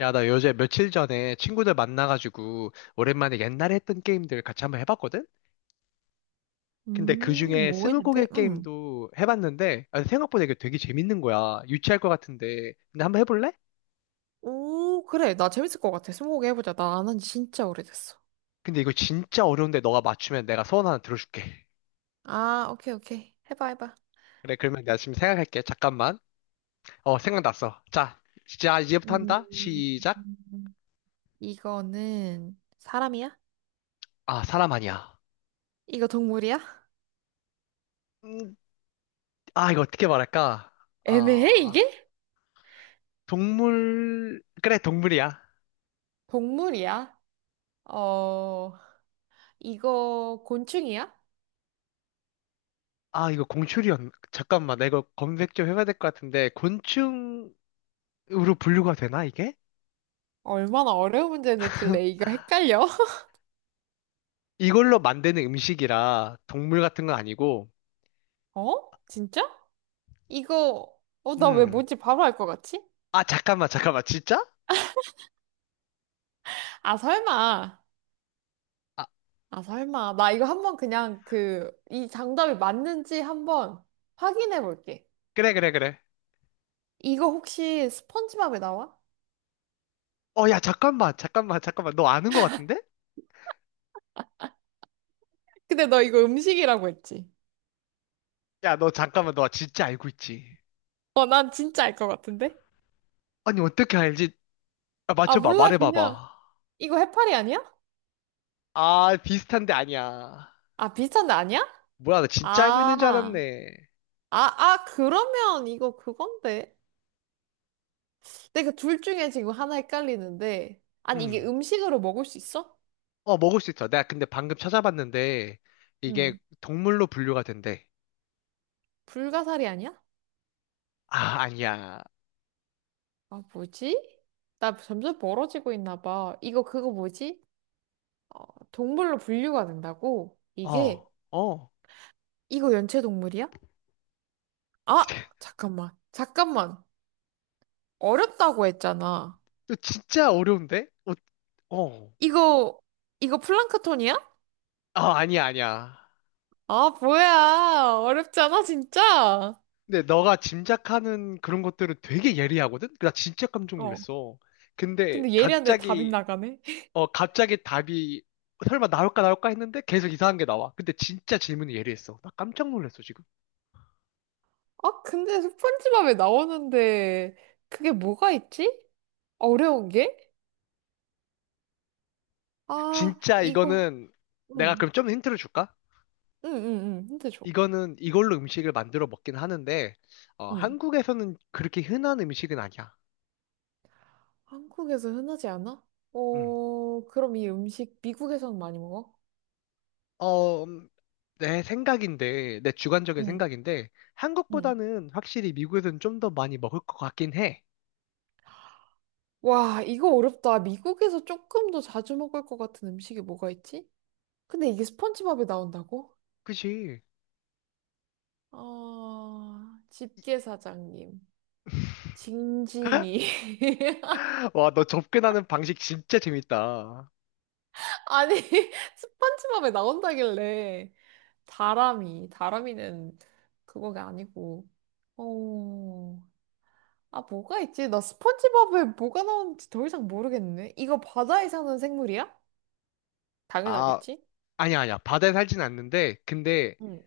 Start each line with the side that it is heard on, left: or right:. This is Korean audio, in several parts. left: 야, 나 요새 며칠 전에 친구들 만나가지고 오랜만에 옛날에 했던 게임들 같이 한번 해봤거든? 근데 그 중에
right: 뭐
left: 스무고개
right: 했는데? 응.
left: 게임도 해봤는데 아, 생각보다 이게 되게 재밌는 거야. 유치할 것 같은데. 근데 한번 해볼래?
right: 오, 그래. 나 재밌을 것 같아. 스무고개 해보자. 나 안 한 지 진짜 오래됐어.
left: 근데 이거 진짜 어려운데 너가 맞추면 내가 소원 하나 들어줄게.
right: 아, 오케이, 오케이. 해봐, 해봐.
left: 그래, 그러면 내가 지금 생각할게. 잠깐만. 어, 생각났어. 자, 진짜 이제부터 한다.
right: 음,
left: 시작.
right: 이거는 사람이야?
left: 아, 사람 아니야.
right: 이거 동물이야?
left: 음, 아, 이거 어떻게 말할까?
right: 애매해,
left: 아,
right: 이게?
left: 동물, 그래, 동물이야.
right: 동물이야? 어, 이거 곤충이야?
left: 아, 이거 잠깐만, 나 이거 검색 좀 해봐야 될 것 같은데, 곤충으로 분류가 되나, 이게?
right: 얼마나 어려운 문제 냈길래 이거 헷갈려?
left: 이걸로 만드는 음식이라 동물 같은 건 아니고,
right: 어? 진짜? 이거, 어, 나 왜
left: 음.
right: 뭔지 바로 알 것 같지?
left: 아, 잠깐만, 잠깐만, 진짜?
right: 아, 설마.
left: 아,
right: 아, 설마. 나 이거 한번 그냥 그, 이 정답이 맞는지 한번 확인해 볼게.
left: 그래, 그래, 그래.
right: 이거 혹시 스펀지밥에 나와?
left: 어, 야, 잠깐만, 잠깐만, 잠깐만, 너 아는 것 같은데?
right: 근데 너 이거 음식이라고 했지?
left: 야, 너 잠깐만, 너 진짜 알고 있지?
right: 어, 난 진짜 알 것 같은데?
left: 아니, 어떻게 알지? 아,
right: 아,
left: 맞춰봐,
right: 몰라. 그냥,
left: 말해봐봐.
right: 이거 해파리 아니야?
left: 아, 비슷한데 아니야.
right: 아, 비슷한데 아니야?
left: 뭐야, 나 진짜 알고 있는 줄
right: 아,
left: 알았네.
right: 아, 그러면 이거 그건데. 내가 둘 중에 지금 하나 헷갈리는데. 아니, 이게
left: 음.
right: 음식으로 먹을 수 있어?
left: 어, 먹을 수 있어. 내가 근데 방금 찾아봤는데, 이게
right: 응.
left: 동물로 분류가 된대.
right: 불가사리 아니야?
left: 아, 아니야.
right: 아, 뭐지? 나 점점 멀어지고 있나 봐. 이거 그거 뭐지? 어, 동물로 분류가 된다고?
left: 어,
right: 이게,
left: 어.
right: 이거 연체동물이야? 아! 잠깐만. 잠깐만. 어렵다고 했잖아.
left: 너 진짜 어려운데? 어, 어.
right: 이거, 이거 플랑크톤이야?
left: 아, 아니야, 아니야.
right: 아, 뭐야. 어렵잖아, 진짜.
left: 근데 너가 짐작하는 그런 것들은 되게 예리하거든? 나 진짜 깜짝
right: 어.
left: 놀랐어. 근데
right: 근데 예리한데 답이
left: 갑자기,
right: 나가네.
left: 갑자기 답이 설마 나올까 나올까 했는데 계속 이상한 게 나와. 근데 진짜 질문이 예리했어. 나 깜짝 놀랐어, 지금.
right: 아, 근데 스폰지밥에 나오는데 그게 뭐가 있지? 어려운 게? 아,
left: 진짜
right: 이거.
left: 이거는 내가
right: 응,
left: 그럼 좀 힌트를 줄까?
right: 응, 응, 응. 힌트 줘.
left: 이거는 이걸로 음식을 만들어 먹긴 하는데 어,
right: 응.
left: 한국에서는 그렇게 흔한 음식은 아니야.
right: 한국에서 흔하지 않아?
left: 음.
right: 어, 그럼 이 음식 미국에서는 많이 먹어?
left: 어, 음, 내 주관적인
right: 응,
left: 생각인데
right: 응.
left: 한국보다는 확실히 미국에서는 좀 더 많이 먹을 것 같긴 해.
right: 와, 이거 어렵다. 미국에서 조금 더 자주 먹을 것 같은 음식이 뭐가 있지? 근데 이게 스펀지밥에 나온다고?
left: 그치?
right: 아, 집게 사장님. 징징이.
left: 와, 너 접근하는 방식 진짜 재밌다.
right: 아니, 스펀지밥에 나온다길래. 다람이. 다람이는 그거가 아니고. 어. 아, 뭐가 있지? 나 스펀지밥에 뭐가 나오는지 더 이상 모르겠네. 이거 바다에 사는 생물이야?
left: 아,
right: 당연하겠지?
left: 아니야, 아니야. 바다에 살진 않는데, 근데
right: 응.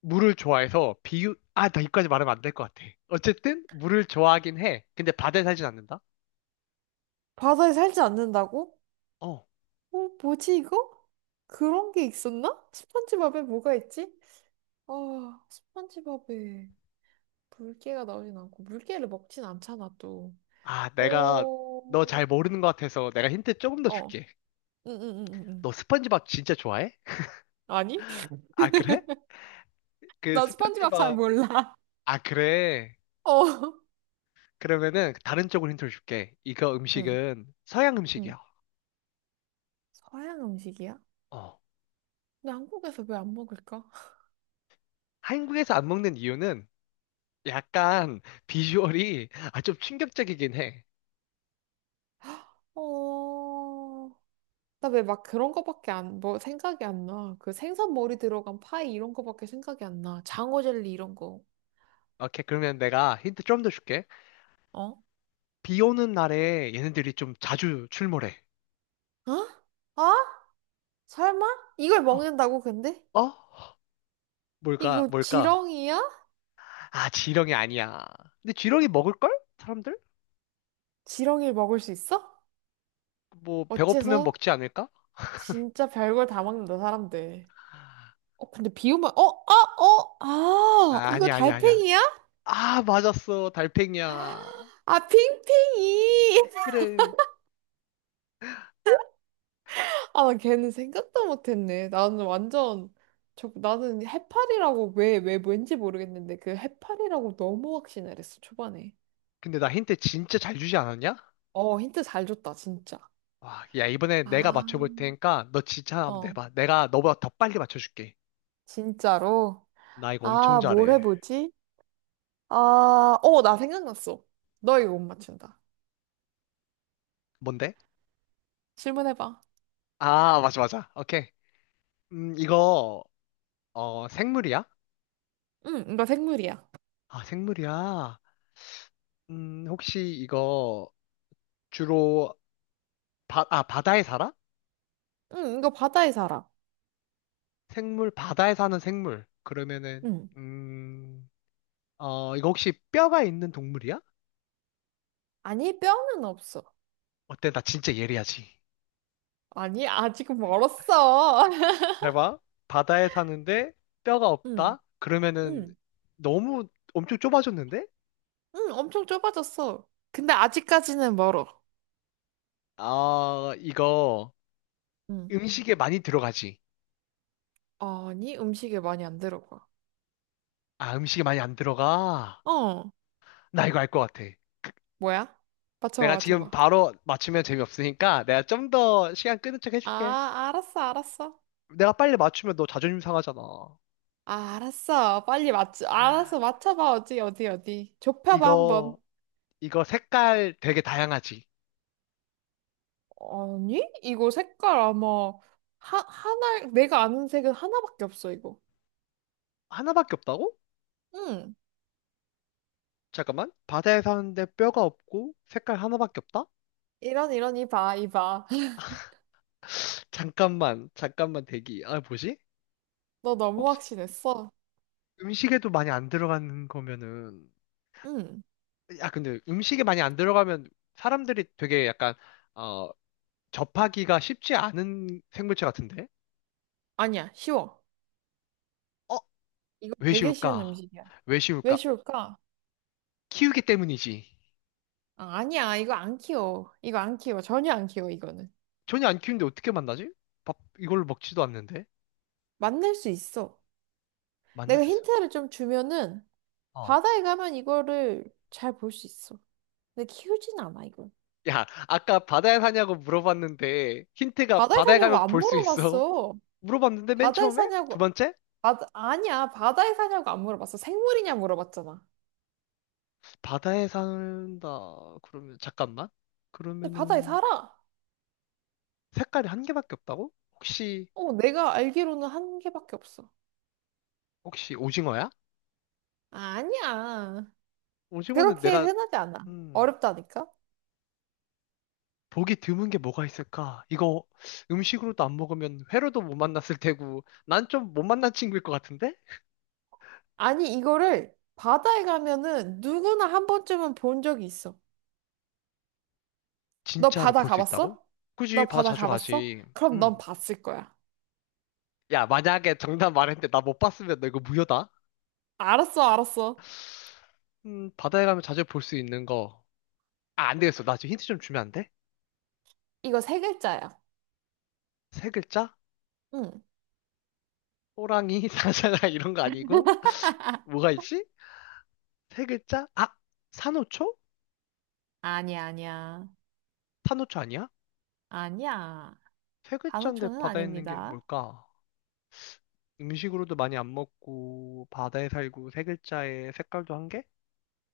left: 물을 좋아해서 아, 나 이까지 말하면 안 될 것 같아. 어쨌든 물을 좋아하긴 해. 근데 바다에 살진 않는다?
right: 바다에 살지 않는다고?
left: 어.
right: 어, 뭐지 이거? 그런 게 있었나? 스펀지밥에 뭐가 있지? 아, 스펀지밥에 물개가 나오진 않고 물개를 먹진 않잖아 또.
left: 아, 내가
right: 어,
left: 너 잘 모르는 것 같아서 내가 힌트 조금 더
right: 어,
left: 줄게.
right: 응응응응.
left: 너 스펀지밥 진짜 좋아해?
right: 아니?
left: 아, 그래? 그
right: 나 스펀지밥 잘
left: 스펀지밥.
right: 몰라.
left: 아, 그래.
right: 어.
left: 그러면은 다른 쪽으로 힌트를 줄게. 이거
right: 응.
left: 음식은 서양
right: 응.
left: 음식이야.
right: 서양 음식이야?
left: 어.
right: 근데 한국에서 왜 안 먹을까?
left: 한국에서 안 먹는 이유는 약간 비주얼이 아, 좀 충격적이긴 해.
right: 어, 나 왜 막 그런 거밖에 안, 뭐 생각이 안 나. 그 생선 머리 들어간 파이 이런 거밖에 생각이 안 나. 장어 젤리 이런 거.
left: 오케이, 그러면 내가 힌트 좀 더 줄게.
right: 어?
left: 비 오는 날에 얘네들이 좀 자주 출몰해.
right: 어? 어? 설마? 이걸
left: 어?
right: 먹는다고 근데?
left: 어? 뭘까?
right: 이거
left: 뭘까?
right: 지렁이야?
left: 아, 지렁이 아니야. 근데 지렁이 먹을걸? 사람들?
right: 지렁이를 먹을 수 있어?
left: 뭐 배고프면
right: 어째서?
left: 먹지 않을까?
right: 진짜 별걸 다 먹는다 사람들. 어 근데 비오면 어? 아 어? 아 이거
left: 아니 아니 아니야. 아니야.
right: 달팽이야?
left: 아 맞았어 달팽이야.
right: 아 핑핑이
left: 그래.
right: 아, 나 걔는 생각도 못했네. 나는 완전, 저, 나는 해파리라고 왜, 왜 왠지 모르겠는데 그 해파리라고 너무 확신을 했어, 초반에.
left: 근데 나 힌트 진짜 잘 주지 않았냐?
right: 어, 힌트 잘 줬다, 진짜.
left: 와, 야 이번에 내가
right: 아,
left: 맞춰볼 테니까 너 진짜 한번
right: 어,
left: 내봐. 내가 너보다 더 빨리 맞춰줄게.
right: 진짜로?
left: 나 이거 엄청
right: 아, 뭘
left: 잘해.
right: 해보지? 아, 어, 나 생각났어. 너 이거 못 맞춘다.
left: 뭔데?
right: 질문해봐.
left: 아 맞아 맞아. 오케이. 이거 어 생물이야?
right: 응, 이거 생물이야.
left: 아 생물이야. 혹시 이거 주로 아 바다에 살아?
right: 응, 이거 바다에 살아.
left: 생물 바다에 사는 생물. 그러면은
right: 응.
left: 음.. 어, 이거 혹시 뼈가 있는 동물이야?
right: 아니, 뼈는 없어.
left: 어때? 나 진짜 예리하지.
right: 아니, 아직 멀었어.
left: 잘 봐. 바다에 사는데 뼈가
right: 응,
left: 없다? 그러면은
right: 응.
left: 너무 엄청 좁아졌는데?
right: 응, 엄청 좁아졌어. 근데 아직까지는 멀어.
left: 아, 이거
right: 응.
left: 음식에 많이 들어가지.
right: 아니, 음식에 많이 안 들어가.
left: 아, 음식에 많이 안 들어가.
right: 어,
left: 나 이거 알 것 같아.
right: 뭐야? 맞춰봐,
left: 내가 지금
right: 맞춰봐.
left: 바로 맞추면 재미없으니까 내가 좀 더 시간 끄는 척 해줄게.
right: 아, 알았어, 알았어.
left: 내가 빨리 맞추면 너 자존심 상하잖아.
right: 아, 알았어. 빨리 맞춰. 알았어, 맞춰봐. 어디, 어디, 어디. 좁혀봐,
left: 이거,
right: 한번.
left: 이거 색깔 되게 다양하지.
right: 아니, 이거 색깔 아마 하나, 내가 아는 색은 하나밖에 없어, 이거.
left: 하나밖에 없다고?
right: 응.
left: 잠깐만. 바다에 사는데 뼈가 없고 색깔 하나밖에 없다?
right: 이런, 이런, 이봐, 이봐.
left: 잠깐만, 잠깐만 대기. 아, 뭐지?
right: 너 너무
left: 혹시
right: 확신했어.
left: 음식에도 많이 안 들어가는 거면은,
right: 응.
left: 야, 근데 음식에 많이 안 들어가면 사람들이 되게 약간, 어, 접하기가 쉽지 않은 생물체 같은데?
right: 아니야, 쉬워.
left: 어?
right: 이거
left: 왜
right: 되게 쉬운
left: 쉬울까?
right: 음식이야.
left: 왜
right: 왜
left: 쉬울까?
right: 쉬울까?
left: 키우기 때문이지.
right: 아, 아니야, 이거 안 키워. 전혀 안 키워, 이거는.
left: 전혀 안 키우는데 어떻게 만나지? 밥, 이걸 로 먹지도 않는데?
right: 만날 수 있어.
left: 만날
right: 내가
left: 수,
right: 힌트를 좀 주면은
left: 어.
right: 바다에 가면 이거를 잘 볼 수 있어. 근데 키우진 않아, 이걸.
left: 야, 아까 바다에 사냐고 물어봤는데, 힌트가
right: 바다에
left: 바다에
right: 사냐고
left: 가면
right: 안
left: 볼 수 있어.
right: 물어봤어.
left: 물어봤는데 맨
right: 바다에
left: 처음에 두
right: 사냐고.
left: 번째
right: 바다, 아니야, 바다에 사냐고 안 물어봤어. 생물이냐 물어봤잖아.
left: 바다에 산다 그러면 잠깐만
right: 근데 바다에
left: 그러면은
right: 살아.
left: 색깔이 한 개밖에 없다고? 혹시
right: 어, 내가 알기로는 한 개밖에 없어.
left: 혹시 오징어야?
right: 아, 아니야.
left: 오징어는
right: 그렇게
left: 내가
right: 흔하지 않아.
left: 음
right: 어렵다니까?
left: 보기 드문 게 뭐가 있을까? 이거 음식으로도 안 먹으면 회로도 못 만났을 테고 난 좀 못 만난 친구일 것 같은데
right: 아니, 이거를 바다에 가면은 누구나 한 번쯤은 본 적이 있어. 너
left: 진짜로
right: 바다
left: 볼 수 있다고?
right: 가봤어?
left: 굳이
right: 너
left: 바다
right: 바다
left: 자주
right: 가봤어?
left: 가지.
right: 그럼 넌
left: 음.
right: 봤을 거야.
left: 야, 만약에 정답 말했는데 나 못 봤으면 너 이거 무효다.
right: 알았어, 알았어.
left: 바다에 가면 자주 볼 수 있는 거. 아, 안 되겠어. 나 지금 힌트 좀 주면 안 돼?
right: 이거 세 글자야.
left: 세 글자?
right: 응.
left: 호랑이, 사자가 이런 거 아니고 뭐가 있지? 세 글자? 아, 산호초?
right: 아니야, 아니야.
left: 산호초 아니야?
right: 아니야.
left: 세 글자인데
right: 단어초는
left: 바다에 있는 게
right: 아닙니다.
left: 뭘까? 음식으로도 많이 안 먹고 바다에 살고 세 글자에 색깔도 한 개?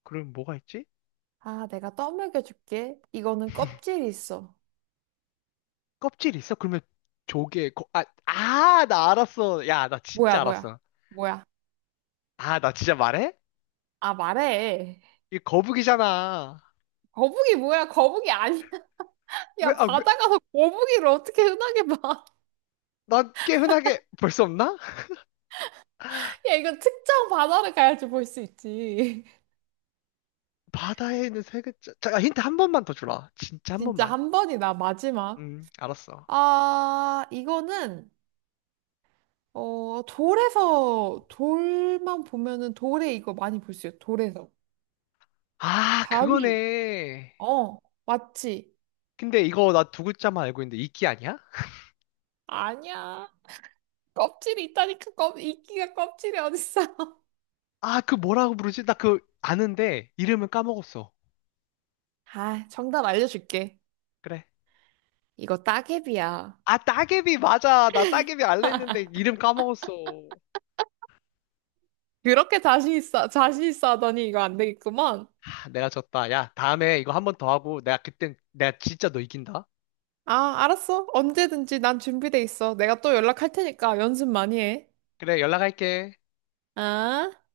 left: 그럼 뭐가 있지?
right: 아, 내가 떠먹여 줄게. 이거는 껍질이 있어.
left: 껍질 있어? 그러면 조개 거, 아, 아, 나 알았어. 야, 나
right: 뭐야,
left: 진짜
right: 뭐야,
left: 알았어.
right: 뭐야.
left: 아, 나 진짜 말해?
right: 아, 말해.
left: 이 거북이잖아.
right: 거북이 뭐야? 거북이 아니야. 야,
left: 왜,
right: 바다 가서 거북이를 어떻게 흔하게 봐.
left: 난 꽤 흔하게 볼 수 없나?
right: 야, 이건 특정 바다를 가야지 볼 수 있지.
left: 바다에 있는 세 글자. 자, 힌트 한 번만 더 주라. 진짜 한
right: 진짜
left: 번만.
right: 한 번이다, 마지막.
left: 알았어.
right: 아, 이거는 어, 돌에서, 돌만 보면은 돌에 이거 많이 볼 수 있어. 돌에서.
left: 아,
right: 바위.
left: 그거네.
right: 어, 맞지?
left: 근데 이거 나 두 글자만 알고 있는데 이끼 아니야?
right: 아니야. 껍질이 있다니까, 껍, 이끼가 껍질이 어딨어.
left: 아, 그 뭐라고 부르지? 나 그 아는데 이름은 까먹었어.
right: 아, 정답 알려줄게.
left: 그래.
right: 이거 따개비야.
left: 아, 따개비 맞아. 나 따개비 알라 했는데 이름 까먹었어.
right: 그렇게 자신 있어, 자신 있어 하더니 이거 안 되겠구만.
left: 아, 내가 졌다. 야, 다음에 이거 한 번 더 하고 내가 그땐 내가 진짜 너 이긴다.
right: 아, 알았어. 언제든지 난 준비돼 있어. 내가 또 연락할 테니까 연습 많이 해.
left: 그래, 연락할게.
right: 아.